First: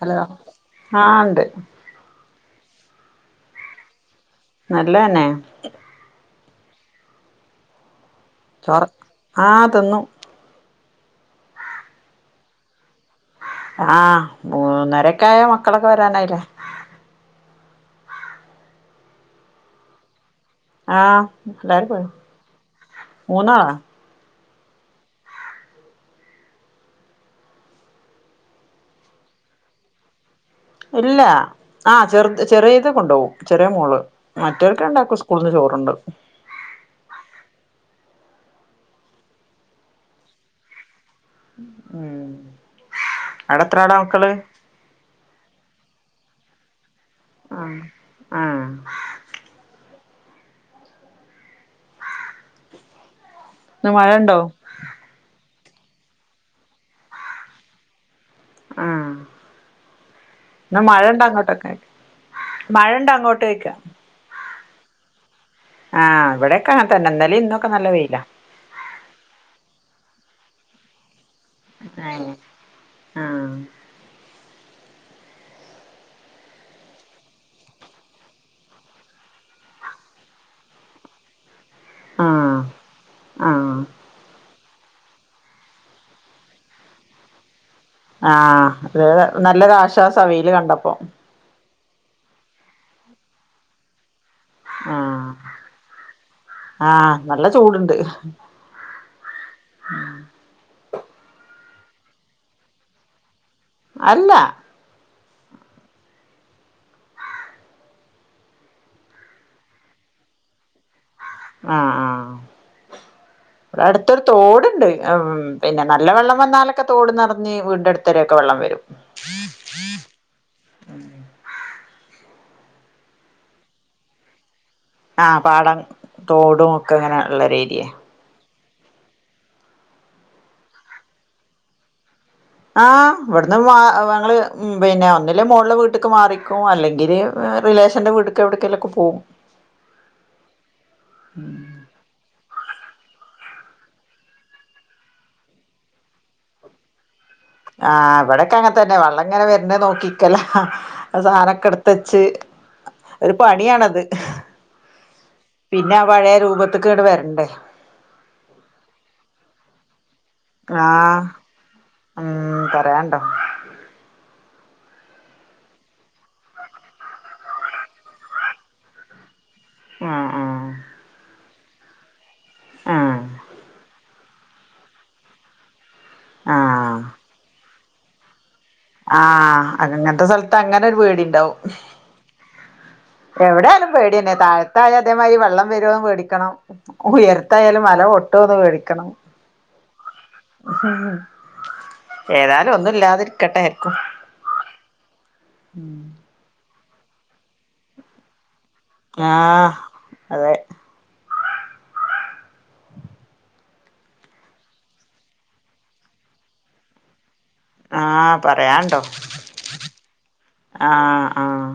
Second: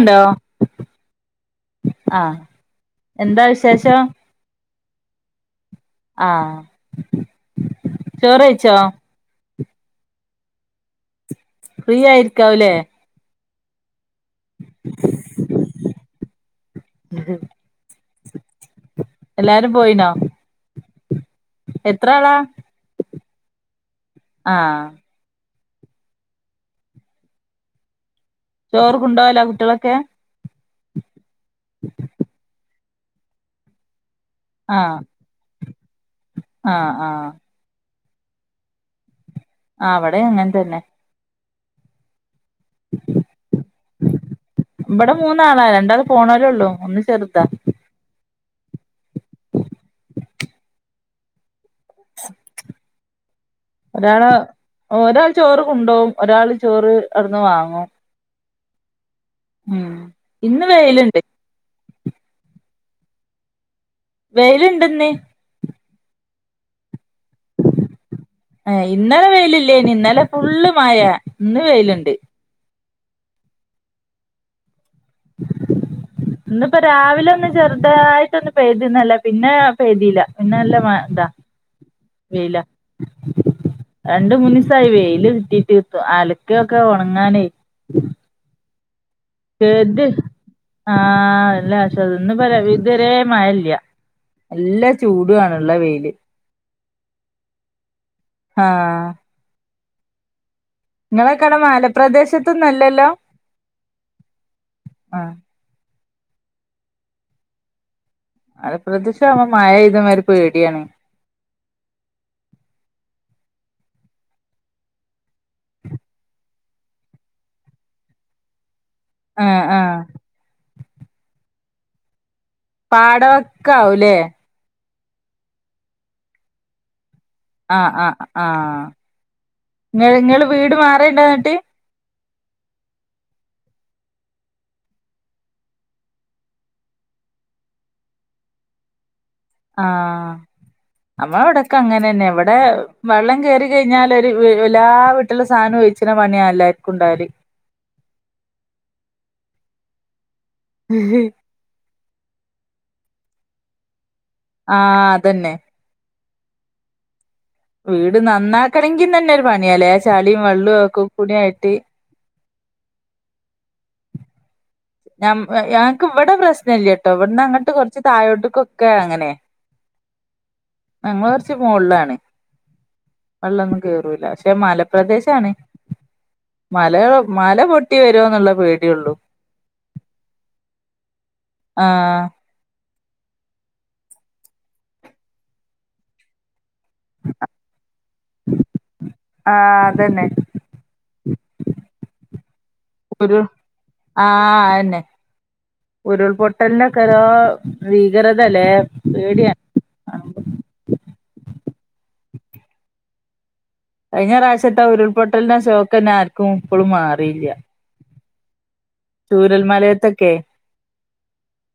Hello ആ ഉണ്ട് ആഹ് എന്താ വിശേഷം നല്ലന്നെ ആഹ് ചോറെയിച്ചോ ആഹ് തിന്നു ഫ്രീ ആയിരിക്കാവുല്ലേ ആഹ് മൂന്നരെക്കായ മക്കളൊക്കെ വരാനായില്ലേ ഉഹ് എല്ലാരും പോയിനോ ആ എല്ലാരും പോയിന് എത്ര ആളാ മൂന്നാള. ആഹ് ചോറ് കൊണ്ടോവല കുട്ട്യളൊക്കെ? ഇല്ല ആ ചെർത് ചെറിയേത് കൊണ്ടോവും ചെറിയ മോള്. മറ്റോൽക്ക് ആഹ് രണ്ടാക്കും സ്കൂള്ന്ന് ചോറ്ണ്ട്. ആഹ് ആഹ് ആ ഇവടെ അങ്ങൻ തന്നെ. ഉം അഒടെ എത്രാള മക്കള്? ഇവടെ മൂന്നാളാ രണ്ടാള് പോണോരേള്ളൂ ഒന്ന് ചെറുതാ. ആഹ് ആഹ് ഇന്ന് മഴ ഒരാള് ഉണ്ടോ ഒരാൾ ചോറ് കൊണ്ടോവും ഒരാൾ ചോറ് അഒട്ന്ന് വാങ്ങും. ആ ഉം ഇന്ന് മഴണ്ടാ അങ്ങോട്ടൊക്കെ? മഴണ്ടോ അങ്ങോട്ടോയ്ക്ക? വെയില്ണ്ട് ഇന്ന് ആ ഇവടെയക്കെ അങ്ങൻ തന്നെ ഇന്നലിം ഇന്നൊക്കെ നല്ല വെയില. ഏ ഇന്നലെ വെയിലില്ലേനി ഇന്നലെ ഫുള്ള് മഴ ഇന്ന് വെയിലുണ്ട്. ആ ഇന്ന്പ്പ രാവിലെ ഒന്ന് ചെർതായിട്ടൊന്ന് പെയ്ത് ഇന്നലെ പിന്നെ പെയ്തില്ല പിന്നെ നല്ല മ ഇതാ ആ വെയില ആഹ് രണ്ട് മൂന്നി സായി വെയില് കിട്ടീട്ട് അലക്കക്കെ ഒണങ്ങാനേയ് ആ അതെ അതെ നല്ലൊരു ആശ്വാസ വെയില് കണ്ടപ്പോ. ആ എല്ലേ [unintelligible] ഇതുവരേ മഴല്ല. എല്ല ആഹ് ചൂടു ആണ് ഇള്ള വെയില് ആഹ് നല്ല ആ ഉം ഇങ്ങളെക്കെ അഒടെ മാല പ്രദേശത്തൊന്നും അല്ലല്ലോ? അല്ല ആഹ് മല പ്രദേശം ആവ്മ്പോ മഴയ്തമാരി പേടിയാണ്. ആഹ് ആഹ് ഇവടെ അട്ത്തൊരു തോട്ണ്ട് അം പിന്നെ നല്ല വെള്ളം വന്നാലൊക്കെ തോട് ന്നറഞ്ഞ് വീടിന്റെടുത്തരൊക്കെ വെള്ളം വരും. ആഹ് ആഹ് പാട വക്കാവൂലേ? ആ പാടം തോടും ഒക്കെ ഇങ്ങനെ ഇള്ളരു ഏരിയേ. ആ ഇങ്ങള് ഇങ്ങള് വീട് മാറേണ്ടോ ഇങ്ങട്ട്? ആ ഇവട്ന്ന് മാ ഞങ്ങള് ഉം പിന്നെ ഒന്നില്ലേൽ മോൾല് വീട്ട്ക്ക് മാറിക്കും അല്ലെങ്കിൽ ഏ റിലേഷന്റെ വീട്ട്ക്ക്‌ എവിട്ക്കേലക്കെ പോവും. ആ നമ്മളെ ഇവടെ ക്ക അങ്ങനെ തന്നെ ഇവടെ വെള്ളം കേറി കഴിഞ്ഞാൽ ഒരു എല്ലാ വീട്ടില സാനും ഒഴിച്ച്ണ പണിയാല്ലേ ക്കുണ്ടാവല് ആ ഇവടെക്കെ അങ്ങൻ തന്നെ വള്ളം ഇങ്ങനെ വെര്നേ നോക്കിക്കല സാനൊക്കെ എട് തച്ച് ഒരു പണിയാണത് ആ അതന്നെ പിന്നെ ആ പഴയ രൂപത്തുക്ക് വരണ്ടേ വീട് നന്നാക്കണെങ്കിന്നെ ഒരു പണിയല്ലേ ആ ചാളിയും വെള്ളവും ഒക്കെ ആഹ് കൂടായിട്ട് ഉം പറയണ്ടോ ഞ ഞങ്ങക്ക് ഇവിടെ പ്രശ്നല്ലട്ടോ ഇവിടന്ന് അങ്ങോട്ട് കൊറച്ച് താഴോട്ടക്കൊക്കെ അങ്ങനെ ആഹ് ആഹ് ഞങ്ങള് കൊറച്ച് മോൾലാണ് ആഹ് വെള്ളൊന്നും കേറൂല്ല പക്ഷെ മലപ്രദേശാണ് മല ആഹ് മല പൊട്ടി വരോ എന്നുള്ള പേടിയള്ളൂ ആഹ് അങ്ങനത്തെ സ്ഥലത്ത് അങ്ങനെ ഒരു പേടി ണ്ടാവും ആഹ് എവിടെയായാലും പേടിന്നെ താഴത്തായ അതേമാതിരി വെള്ളം വരുവോന്ന് പേടിക്കണം ഉയരത്തായാലും മല പൊട്ടോന്ന് പേടിക്കണം ആഹ് അതന്നെ ഏതാലും ഒന്നും ഒരു ഇല്ലാതിരിക്കട്ടെ ആർക്കും ആഹ് അതെന്നെ ഉരുൾപൊട്ടലിനൊക്കെ ഓരോ ഭീകരതയല്ലേ ആഹ് അതെ കഴിഞ്ഞ പ്രാവശ്യത്തെ ഉരുൾപൊട്ടലിന്റെ ഷോക്ക് തന്നെ ആർക്കും ഇപ്പോളും മാറിയില്ല. ആഹ് പറയാനുണ്ടോ ചൂരൽ മലയത്തൊക്കെ ആഹ് ആഹ്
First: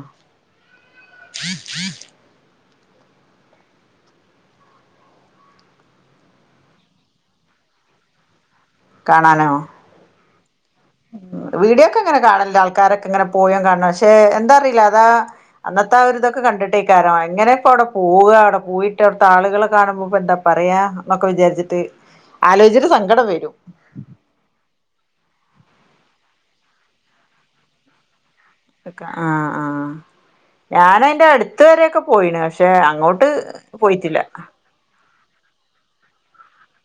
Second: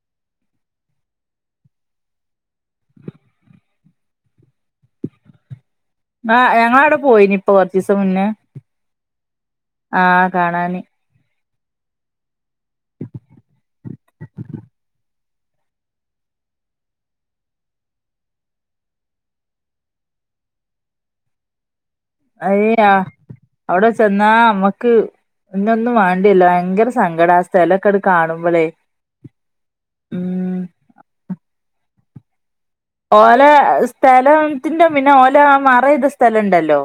ആഹ് ഞങ്ങള് അവിടെ പോയിന് ഇപ്പൊ കൊറച്ച് ദിവസം മുന്നേ കാണാനോ ആഹ് കാണാന് ഉം വീഡിയോക്കെ ഇങ്ങനെ കാണലുണ്ട്. ആൾക്കാരൊക്കെ ഇങ്ങനെ പോയ കാണണം. പക്ഷെ എന്താ അറിയില്ല, അതാ അന്നത്തെ ആ ഒരിതൊക്കെ കണ്ടിട്ടേ എങ്ങനെ ഇപ്പൊ അവിടെ പോവുക, അവിടെ പോയിട്ട് അവിടത്തെ ആളുകളെ കാണുമ്പോ ഇപ്പോ എന്താ പറയാ ന്നൊക്കെ വിചാരിച്ചിട്ട് അയ്യ ആലോചിച്ചിട്ട് സങ്കടം വരും. അവിടെ ചെന്നാ നമ്മക്ക് പിന്നൊന്നും വേണ്ടി വരില്ല. ഭയങ്കര സങ്കടം ആഹ് സ്ഥലമൊക്കെ കാണുമ്പോളേ ആഹ് ആഹ്. ഞാനതിന്റെ അടുത്ത വരെക്കൊ പോയിണ് അങ്ങോട്ട് ഓല പോയിട്ടില്ല സ്ഥലത്തിന്റെ പിന്നെ ഓല മറവ് ചെയ്ത സ്ഥലം ഉണ്ടല്ലോ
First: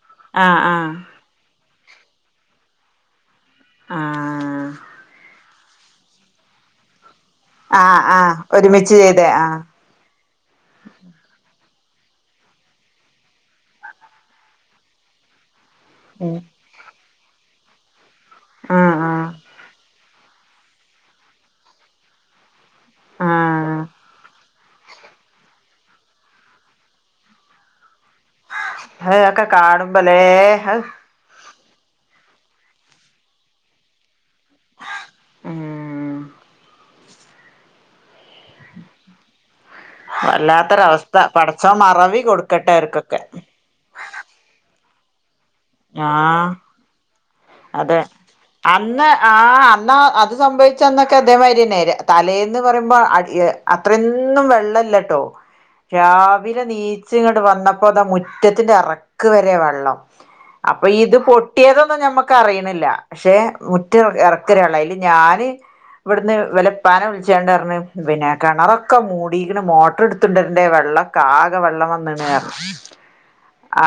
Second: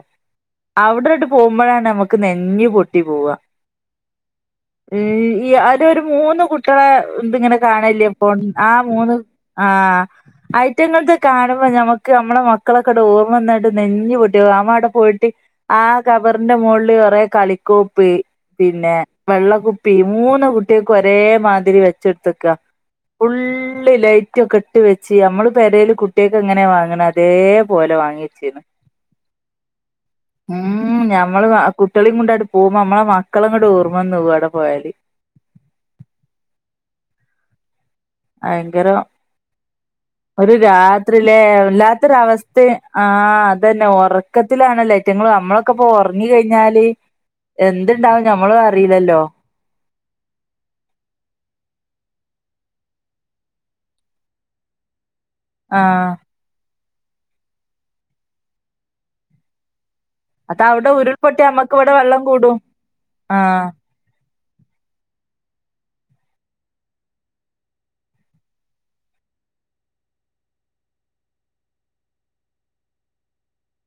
ആഹ് ആഹ് പോകുമ്പോഴാണ് നമുക്ക് നെഞ്ചു പൊട്ടി പോവുക ആഹ് ഈ അതിലൊരു മൂന്ന് കുട്ടികളെ ഇത് ങ്ങനെ ആഹ് കാണലില്ലേപ്പൊ, ആഹ് ആ ഒരുമിച്ച് മൂന്ന് ചെയ്തേ ആഹ് ആയിട്ടങ്ങൾതൊക്കൊ കാണുമ്പോ നമ്മുക്ക്, നമ്മളെ മക്കളൊക്കെ ഓർമ്മ വന്നിട്ട് നെഞ്ഞ് പൊട്ടി ആ അവിടെ പോയിട്ട്. ആഹ് ഉം ഖബറിന്റെ മുകളില് കുറെ കളിക്കോപ്പ് ആഹ് പിന്നെ ആഹ് വെള്ളക്കുപ്പി, മൂന്ന് കുട്ടികൾക്ക് ഒരേമാതിരി വെച്ച് കൊടുത്തിരിക്കയാ. ആഹ് ഫുള്ള് ലൈറ്റ് ഒക്കെ ഇട്ട് വെച്ച് നമ്മള് പെരെല് കുട്ടികൾക്ക് എങ്ങനെ വാങ്ങണ അതേപോലെ വാങ്ങി അത് ഒക്കെ കാണുമ്പലേ ഹൗ ഉം ഞമ്മള് ആ കുട്ടി കുട്ടികളെയും കൊണ്ടവിടെ പോകുമ്പോൾ നമ്മള മക്കളങ്ങോട്ട് ഓർമ്മ വന്ന് പോകുംന്ന അവിടെ പോയാല് ഉം ഭയങ്കരം ഒരു വല്ലാത്തൊരവസ്ഥ രാത്രിയിലെ പടച്ചോൻ മറവി വല്ലാത്തൊരവസ്ഥ കൊടുക്കട്ടെ അവർക്കൊക്കെ ആഹ്.. അതന്നെ ഉറക്കത്തിലാണല്ലേ അതിറ്റിങ്ങൾ നമ്മള ഒക്ക ഉറങ്ങി ആഹ് കഴിഞ്ഞാല് അതെ എന്തുണ്ടാവും ഞമ്മളും അന്ന് അറിയില്ലല്ലോ ആഹ് അന്നാ ഇത് സംഭവിച്ചന്നൊക്കെ ഇതേമാരിന്നെ തലേന്ന് പറയുമ്പോ അ അത്രയൊന്നും വെള്ളല്ലട്ടോ ആഹ് രാവിലെ നീച്ച് ഇങ്ങെട്ട് വന്നപ്പോതാ മുറ്റത്തിന്റെ എറക്ക് വെരെ വെള്ളം അപ്പൊ അതവിടെ ഇത് ഉരുൾപൊട്ടി നമ്മക്ക് ഇവിടെ പൊട്ടിയതൊന്നും വെള്ളം ഞമ്മക്ക് കൂടും അറിണില്ല പക്ഷെ ആഹ് [unintelligible] മുറ്റം എറക്കര വെള്ളം അയില് ഞാന് ഇവട്ന്ന് ഇവലെ ഇപ്പാനെ വിളിച്ചാണ്ട് പറഞ്ഞ് പിന്നെ കിണറൊക്കെ മൂടീക്ക്ണ് മോട്ടറ്ട്ത്ത് കൊണ്ടരണ്ടേ വെള്ളം ആകെ വെള്ളം വന്ന്ണ്റ്ഞ്ഞ്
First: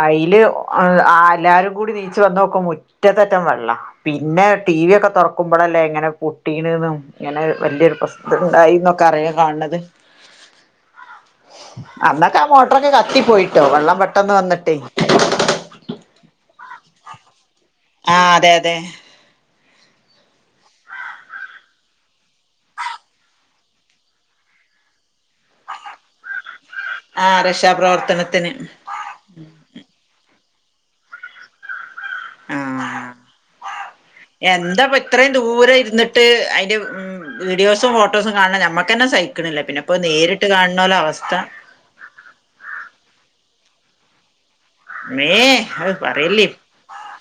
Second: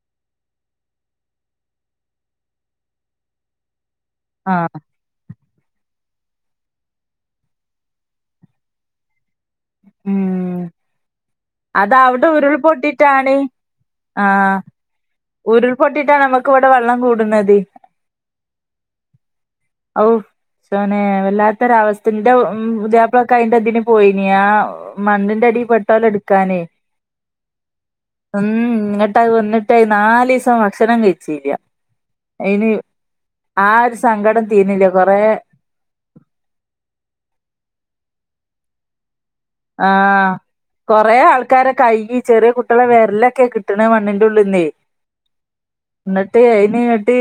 അയില് ഏഹ് അ എല്ലാരും കൂടിം നീച്ച് വന്നോക്കുമ്പോ മുറ്റത്തെറ്റം വെള്ളം പിന്നെ ടി ആഹ് വി ഒക്കെ തൊറ ക്കുമ്പളല്ലേ ഇങ്ങനെ പൊട്ടീണ്ന്നും ഇങ്ങനെ വലിയൊരു പ്രശ്നണ്ടായിന്നൊക്കെ അറിയാ കാണ് ത് ഉം അതവിടെ അന്നൊക്കെ ആ മോട്ടറൊക്കെ കത്തി ഉരുൾപൊട്ടിട്ടാണ് പോയിട്ടോ വെള്ളം പെട്ടെന്ന് വന്ന്ട്ടേ ഉരുൾപൊട്ടീട്ടാ നമക്ക് ഇവടെ വെള്ളം കൂട്ണത്. ആഹ് അതെ അതെ ഔഹ് പടച്ചോനെ വല്ലാത്തൊരവസ്ഥ ഇന്റെ പുതിയാപ്പ്ളോക്കെ അയിന്റെ ഇതിന് പോയിനി ആ മണ്ണിന്റെ അടീല് പെട്ടോലേ ഇട്ക്കാനേ ആ ഉം രക്ഷാപ്രവർത്തനത്തിന് ഇങ്ങട്ട് അത് വന്ന് നാലീസം ഭക്ഷണം കഴിച്ചില്ല ആ അയ്ന് ആ ഒരു സങ്കടം തീര്ന്നില്ലാ കൊറേ പോരേ ഇര്ന്ന് ട്ട് അയ്ന്റെ ഉം വീഡിയോസും ഫോട്ടോസും കാണ്ന്ന നമ്മക്കന്നെ സഹി ക്ക്ണ്ല്ല പിന്നെ ഇപ്പ നേരിട്ട് കാണ്ന്നോലെ അവസ്ഥ കയ്യ് ചെറിയ കുട്ട്യേള വെരലൊക്കെ കിട്ട്ണ മണ്ണിന്റെ ഉള്ള്ന്നേ മ്മേ അത് ഇന്നെട്ട് പറയല്ലേ അയ്ന് ഇങ്ങെട്ട്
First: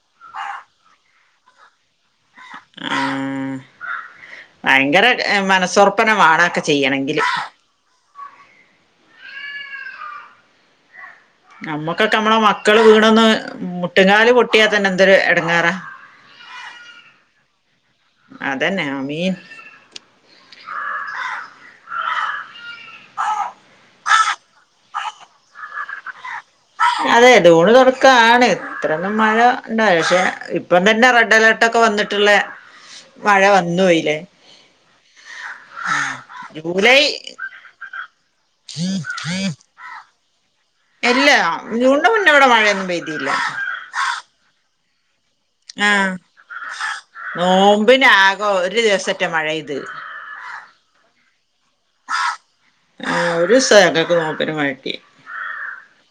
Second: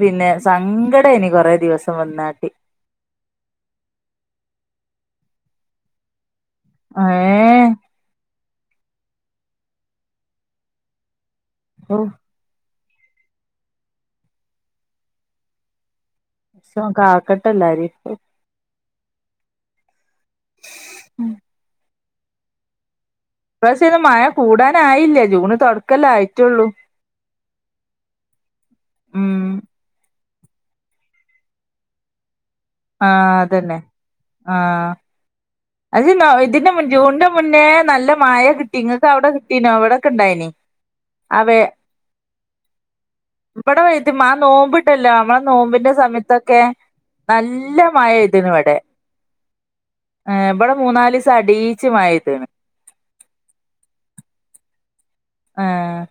പിന്നെ സങ്കടേനി കൊറെ ദിവസം വെന്നാണ്ട് ആഹ് ഭയങ്കര ഏ മനസ്സോറപ്പന്നെ വാണം അതൊക്കെ ചെയ്യണങ്കില് ഏഹ് ഓഹ് നമ്മക്കൊക്കെ നമ്മളെ മക്കള് വീണൊന്ന് മുട്ട്ക്കാല് പൊട്ടിയാ തന്നെ എന്തൊര് എടങ്ങേറാ ച്ചോൻ കാക്കട്ടെ എല്ലാരിം അതന്നെ ആമീൻ ഉം ഇപ്രാവശ്യം അയ്ന് മഴ കൂടാനായില്ല ജൂണ് തൊട ക്കല്ലേ ആയിട്ടോള്ളൂ അതെ ജൂണ് തൊടക്കാണ് ഇത്രന്നും മഴ ഉം ഉണ്ടാവില്ല പക്ഷെ ഇപ്പം തന്നെ റെഡ് അലേട്ടൊക്കെ വന്ന്ട്ട്ള്ളെ ആഹ് മഴ അതന്നെ വന്ന് പോയില്ലേ ആഹ് അത് [unintelligible] ഇതിന്റെ മുൻ ജൂലൈ ജൂണ്ന്റെ മുന്നേ നല്ല മഴ കിട്ടി ഇങ്ങക്ക് അവിടെ കിട്ടീനോ ഇവിടെക്കെ ഇണ്ടായ്നി ഇല്ല ജൂണ്ന് മുന്നേ ഇവിടെ മഴയൊന്നും പെയ്തില്ല ഇവടെ പെയ്ത് മ്മാ ആ നോമ്പ് ഇപ്പ ഇല്ല നമ്മളെ നോമ്പിന്റെ ആഹ് സമയത്തൊക്കെ നല്ല മഴയ്ത്ണ് ഇവടെ ല്ല മഴയ്ത് ഏഹ് ഇവടെ മൂന്നാലീസം അടീച്ച് മഴ പെയ്ത്ണ് ആഹ് ഒരു ദിവസാ ഞങ്ങക്ക് നോമ്പിന് മഴ കിട്ടിയേ ഏഹ്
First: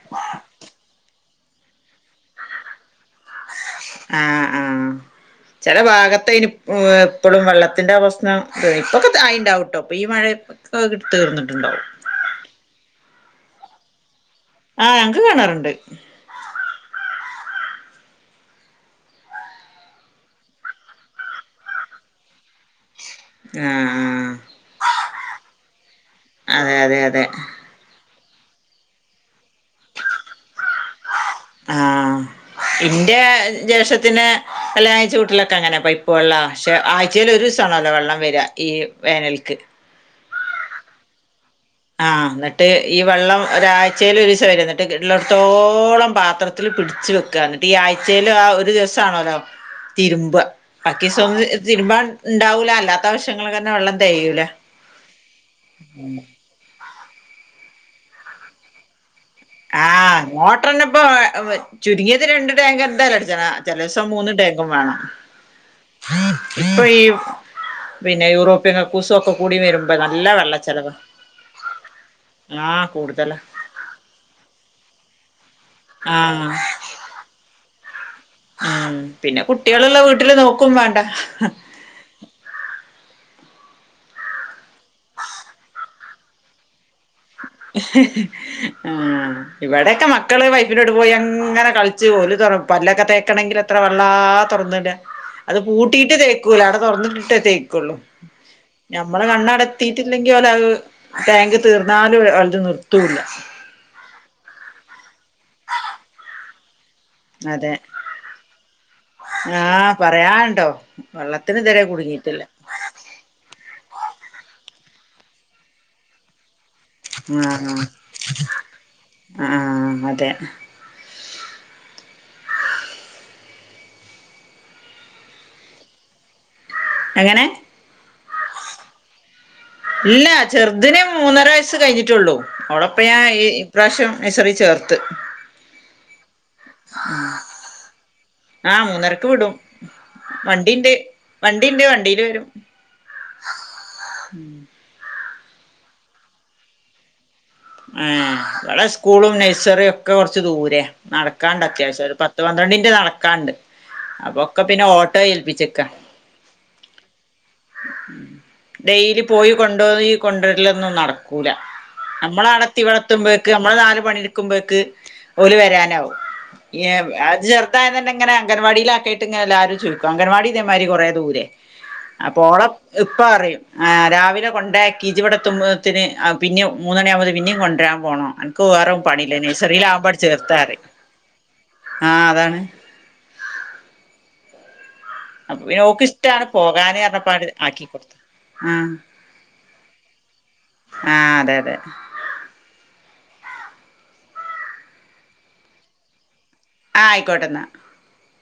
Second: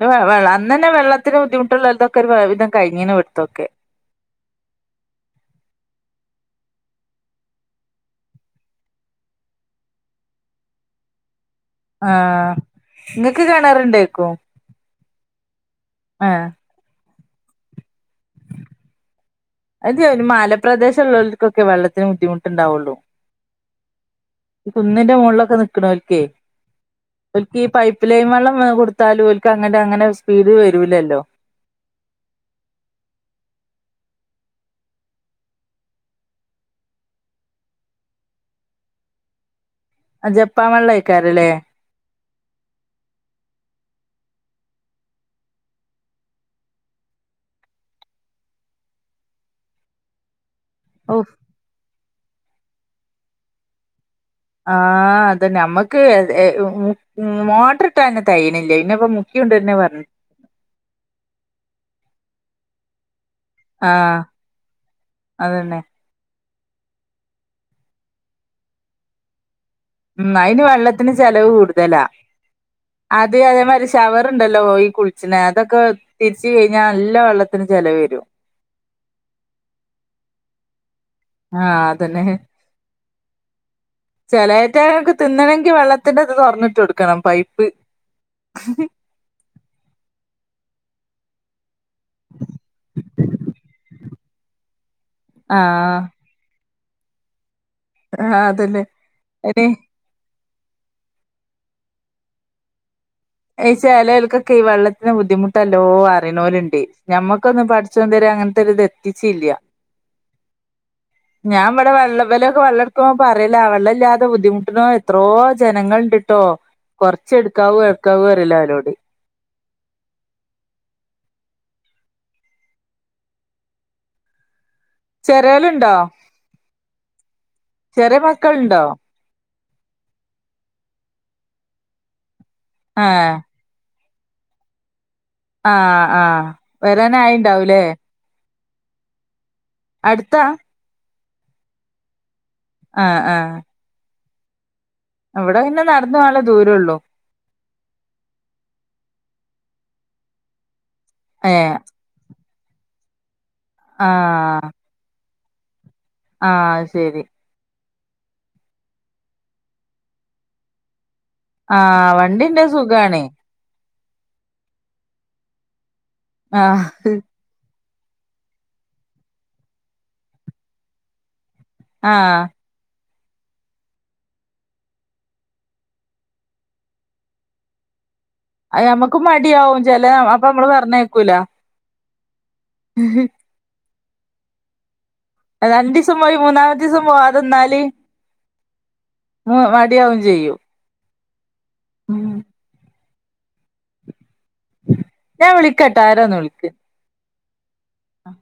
വെ വെ വെള്ള അന്നന്നെ വെള്ളത്തിന് ബുദ്ധിമുട്ട് ഇള്ളോല്തൊക്കെ ഒരു വെ വിധം കഴിഞ്ഞ്ണ് ഇവിട്ത്തൊക്കെ ആഹ് ആഹ് ചെല ഭാഗത്ത് അയ്ന് ഇ ഇപ്പളും വെള്ളത്തിന്റെ പ്രശ്നം ഇപ്പൊക്കെ ആയിണ്ടാവൂട്ടോ ഇപ്പ ഈ മഴത്ത് ഇപ്പത് കി തീർന്ന്ട്ട്ണ്ടാവും ആഹ് നിങ്ങക്ക് കെണറുണ്ടേക്കോ ആഹ് ഞങ്ങക്ക് കെണറുണ്ട് ആഹ് അതെ ഒരു മാലപ്രദേശൊള്ളവൽക്കൊക്കെ വെള്ളത്തിന് ബുദ്ധിമുട്ടുണ്ടാവുള്ളു ആ കുന്നിന്റെ മുകളിലൊക്കെ നിൽക്കണോൽക്കേ അതെ അതെ അതെ ഈ പൈപ്പ് ലൈൻ വെള്ളം വെ കൊടുത്താലും ഓൽക്ക് അങ്ങന അങ്ങന സ്പീഡ് വരൂല്ലല്ലോ ആഹ് ഇന്റെ ജേഷ്ട്ടത്തിനെ കല്ലായഴിച്ച വീട്ടിലൊക്കങ്ങന പൈപ്പ് വെള്ള പക്ഷെ ആയ് ച്ചേല് ഒരു ദിവസാണൊല്ലോ വെള്ളം വരിക ഈ വേനൽക്ക് ആഹ് ജപ്പാ വെള്ള ആയ്ക്കാറില്ലേ ആഹ് എന്നിട്ട് ഈ വെള്ളം ഒരാഴ്ച്ചേല് ഒരു ദിവസം വരും എന്നിട്ട് കിട്ടിലെട്ത്തോളം പാത്രത്തി ത്തി പിടിച്ചു വെക്കുക എന്നിട്ട് ഈ ആഴ്ചേല് ആഹ് ഒരു ദിവസാണല്ലോ തിരുമ്പ്ക ഔ ബാക്കിസോങ്ങ് തിരുമ്പാൻ ഇണ്ടാവൂല അല്ലാത്ത ആവശ്യങ്ങള്ക്കന്നെ വെള്ളം തേയൂല്ല ആഹ് അതന്നെ നമ്മക്ക് എ മ്മ് മോട്ടറിട്ടാ ന്നെ തെയ്യ്യണില്ലേ പിന്നിപ്പം മോ ക്യു ഉണ്ട് തന്നെ പറഞ്ഞു മോട്ടർനിപ്പോ എഹ് അപ് ചുരുങ്ങിയത് രണ്ട് ടാങ്ക് എന്തായാലും അടിച്ചനാ ചെലേസം ആഹ് മൂന്ന് ടേങ്കും വേണം അതന്നെ ഇപ്പൊ ഈ പിന്നെ യൂറോപ്യൻ കക് കുസൊക്കെ കൂടി വരുമ്പോ നല്ല ഉം വെള്ള അയിന് ചെലവ വെള്ളത്തിന് ചെലവ് കൂടുതലാ ആഹ് അങ്ങനെ തന്നെ ശവർണ്ടല്ലോ ഈ കുൾച്ച്ണ അതൊക്കെ ആഹ് തിര്ച്ച് കഴിഞ്ഞാൽ നല്ല വള്ളത്തിന് ചെലവരും. ആഹ് പിന്നെ കുട്ട്യാൾള്ള വീട്ടില് നോക്കും വേണ്ട. ആഹ് അതന്നെ. ചെലേറ്റകൾക്ക് തിന്നണങ്കിൽ വെള്ളത്തിന്റെ ഇത് തൊറന്നിട്ടൊ ആഹ് ഇവിടെക്കെ മക്കൾ പൈപിന്റോട്ട് പോയി അങ്ങനെ കളിച്ച് ഓല്തോറ പല്ലൊക്കെ തേക്കണങ്കിൽ എത്ര വെള്ളാ തുറന്നിടാ. അത് ആഹ് പൂട്ടിട്ട് തേക്കൂല അട തുറന്നിട്ടേ തേക്കൊള്ളൂ ആഹ് അതന്നെ ഞമ്മള് അയിന് കണ്ണടത്തി റ്റില്ലെങ്കിൽ ഓല അത് ടാങ്ക് തീർന്നാലും ഒലത് നിർത്തുല്ല. അയ് ചെലോൽക്കൊക്കെ വെള്ളത്തിന് ബുദ്ധിമുട്ടല്ലോ അറിയുന്നോര്ണ്ടെ. ഞമ്മക്കൊന്നും അതെ പടച്ചോൻ ഇതൊരെ അങ്ങനത്തൊരിത് എത്തിച്ചില്ല. ആഹ് പറയാണ്ടോ വെള്ളത്തിന് ഞാൻ ഇതുവരെ ഇവിടെ കുടുങ്ങിയിട്ടില്ല വെള്ളവലൊക്കെ വെള്ള ക്കൊ പറയല്ല വള്ളല്ലാതെ ബുദ്ധിമുട്ടുന്നോ എത്രോ ജനങ്ങൾ ഇണ്ട്ട്ടോ. കൊറച്ച് ആഹ് എടുക്കാവു എടുക്കാവു റയ്ല്ലാരോട്. ആഹ് അതെ. ചെറ്യോലുണ്ടോ? എങ്ങനെ? ചെറിയ മക്കൾണ്ടോ? ഇല്ല ചെറുതിന് മൂന്നര വയസ്സ് കഴിഞ്ഞിട്ടുള്ളു ഓളെപ്പോ ഞാൻ ഏഹ് ഇ. പ്രാവിശ്യം നഴ്സറി ചേർത്ത്. ആഹ് ആഹ് വരാനായിണ്ടാവുല്ലേ. ആഹ് മൂന്നരക്ക് വിടും. വണ്ടിണ്ട് വണ്ടിണ്ട് വണ്ടീയില് വരും. ആഹ് ആഹ്. ആഹ്. ഇവിടെ പിന്നെ നടന്ന് പോവാനുള്ള ദൂരൊള്ളു. ആഹ് വടെ സ്കൂളും നഴ്സറിം ഒക്കെ കൊറച്ച് ദൂരെ, നടക്കാണ്ട് ഏഹ് അത്യാവശ്യം ഒരു പ പത്ത് പന്ത്രണ്ടിൻറ്റ് നടക്കാണ്ട്, അപ്പൊക്കെ ആഹ് പിന്നെ ഓട്ടോ ഏൽപ്പിച്ച്ക്കാ. ആഹ് ശരി. ഡെയ്ലി പോയി കൊണ്ടോയി കൊണ്ടോര്ലന്നും നടക്കൂല. ആഹ് വണ്ടിണ്ടെ സുഖാണെ. ക്ക് നമ്മൾ നാല് പണി ഇടുക്കുമ്പോയ്ക്ക് ഓല് വരാനാവും ആഹ് എ അത്. ത്തായതന്നെങ്ങനെ അംഗണവാടിയിലാക്കിട്ട് ഇങ്ങനെ ല്ലാരും ചെയ്യിക്കും അംഗണവാടി ഇതേമായ്രി കൊറേ ദൂരെ. ആഹ് അപ്പോളെ. ഇപ്പ അറിം ആഹ് രാവിലെ കൊണ്ടേക്കിജിവിടെത്തുമ്പോ ത്തിന് പിന്നേം. മൂന്നണിയാമ്പോത്തി പിന്നിം കൊണ്ടരാ പോണോ? ൻക്കു അത് വേറെ ഞമ്മക്ക് പണില്ലേ മടിയാവും ചെല നഴ്‌സറിലാപ്പ അപ്പൊ നമ്മള് ചേർത്താറിം പറഞ്ഞയക്കൂല ആഹ് അതാണ്. അപ്പൊ പിന്നെ ഓക്ക് രണ്ടിസം പോയി ഇഷ്ടാണ് മൂന്നാമത്തിസം പോവാതിന്നാല്. ആഹ്. ഉം മടിയാവും ചെയ്യും. ആഹ് അതെ അതെ. മ്മ് ഞാൻ വിളിക്കാട്ടോ ആരന്ന ളിക്ക്. ആഹ് ആയിക്കോട്ടെന്നാ. ആഹ്.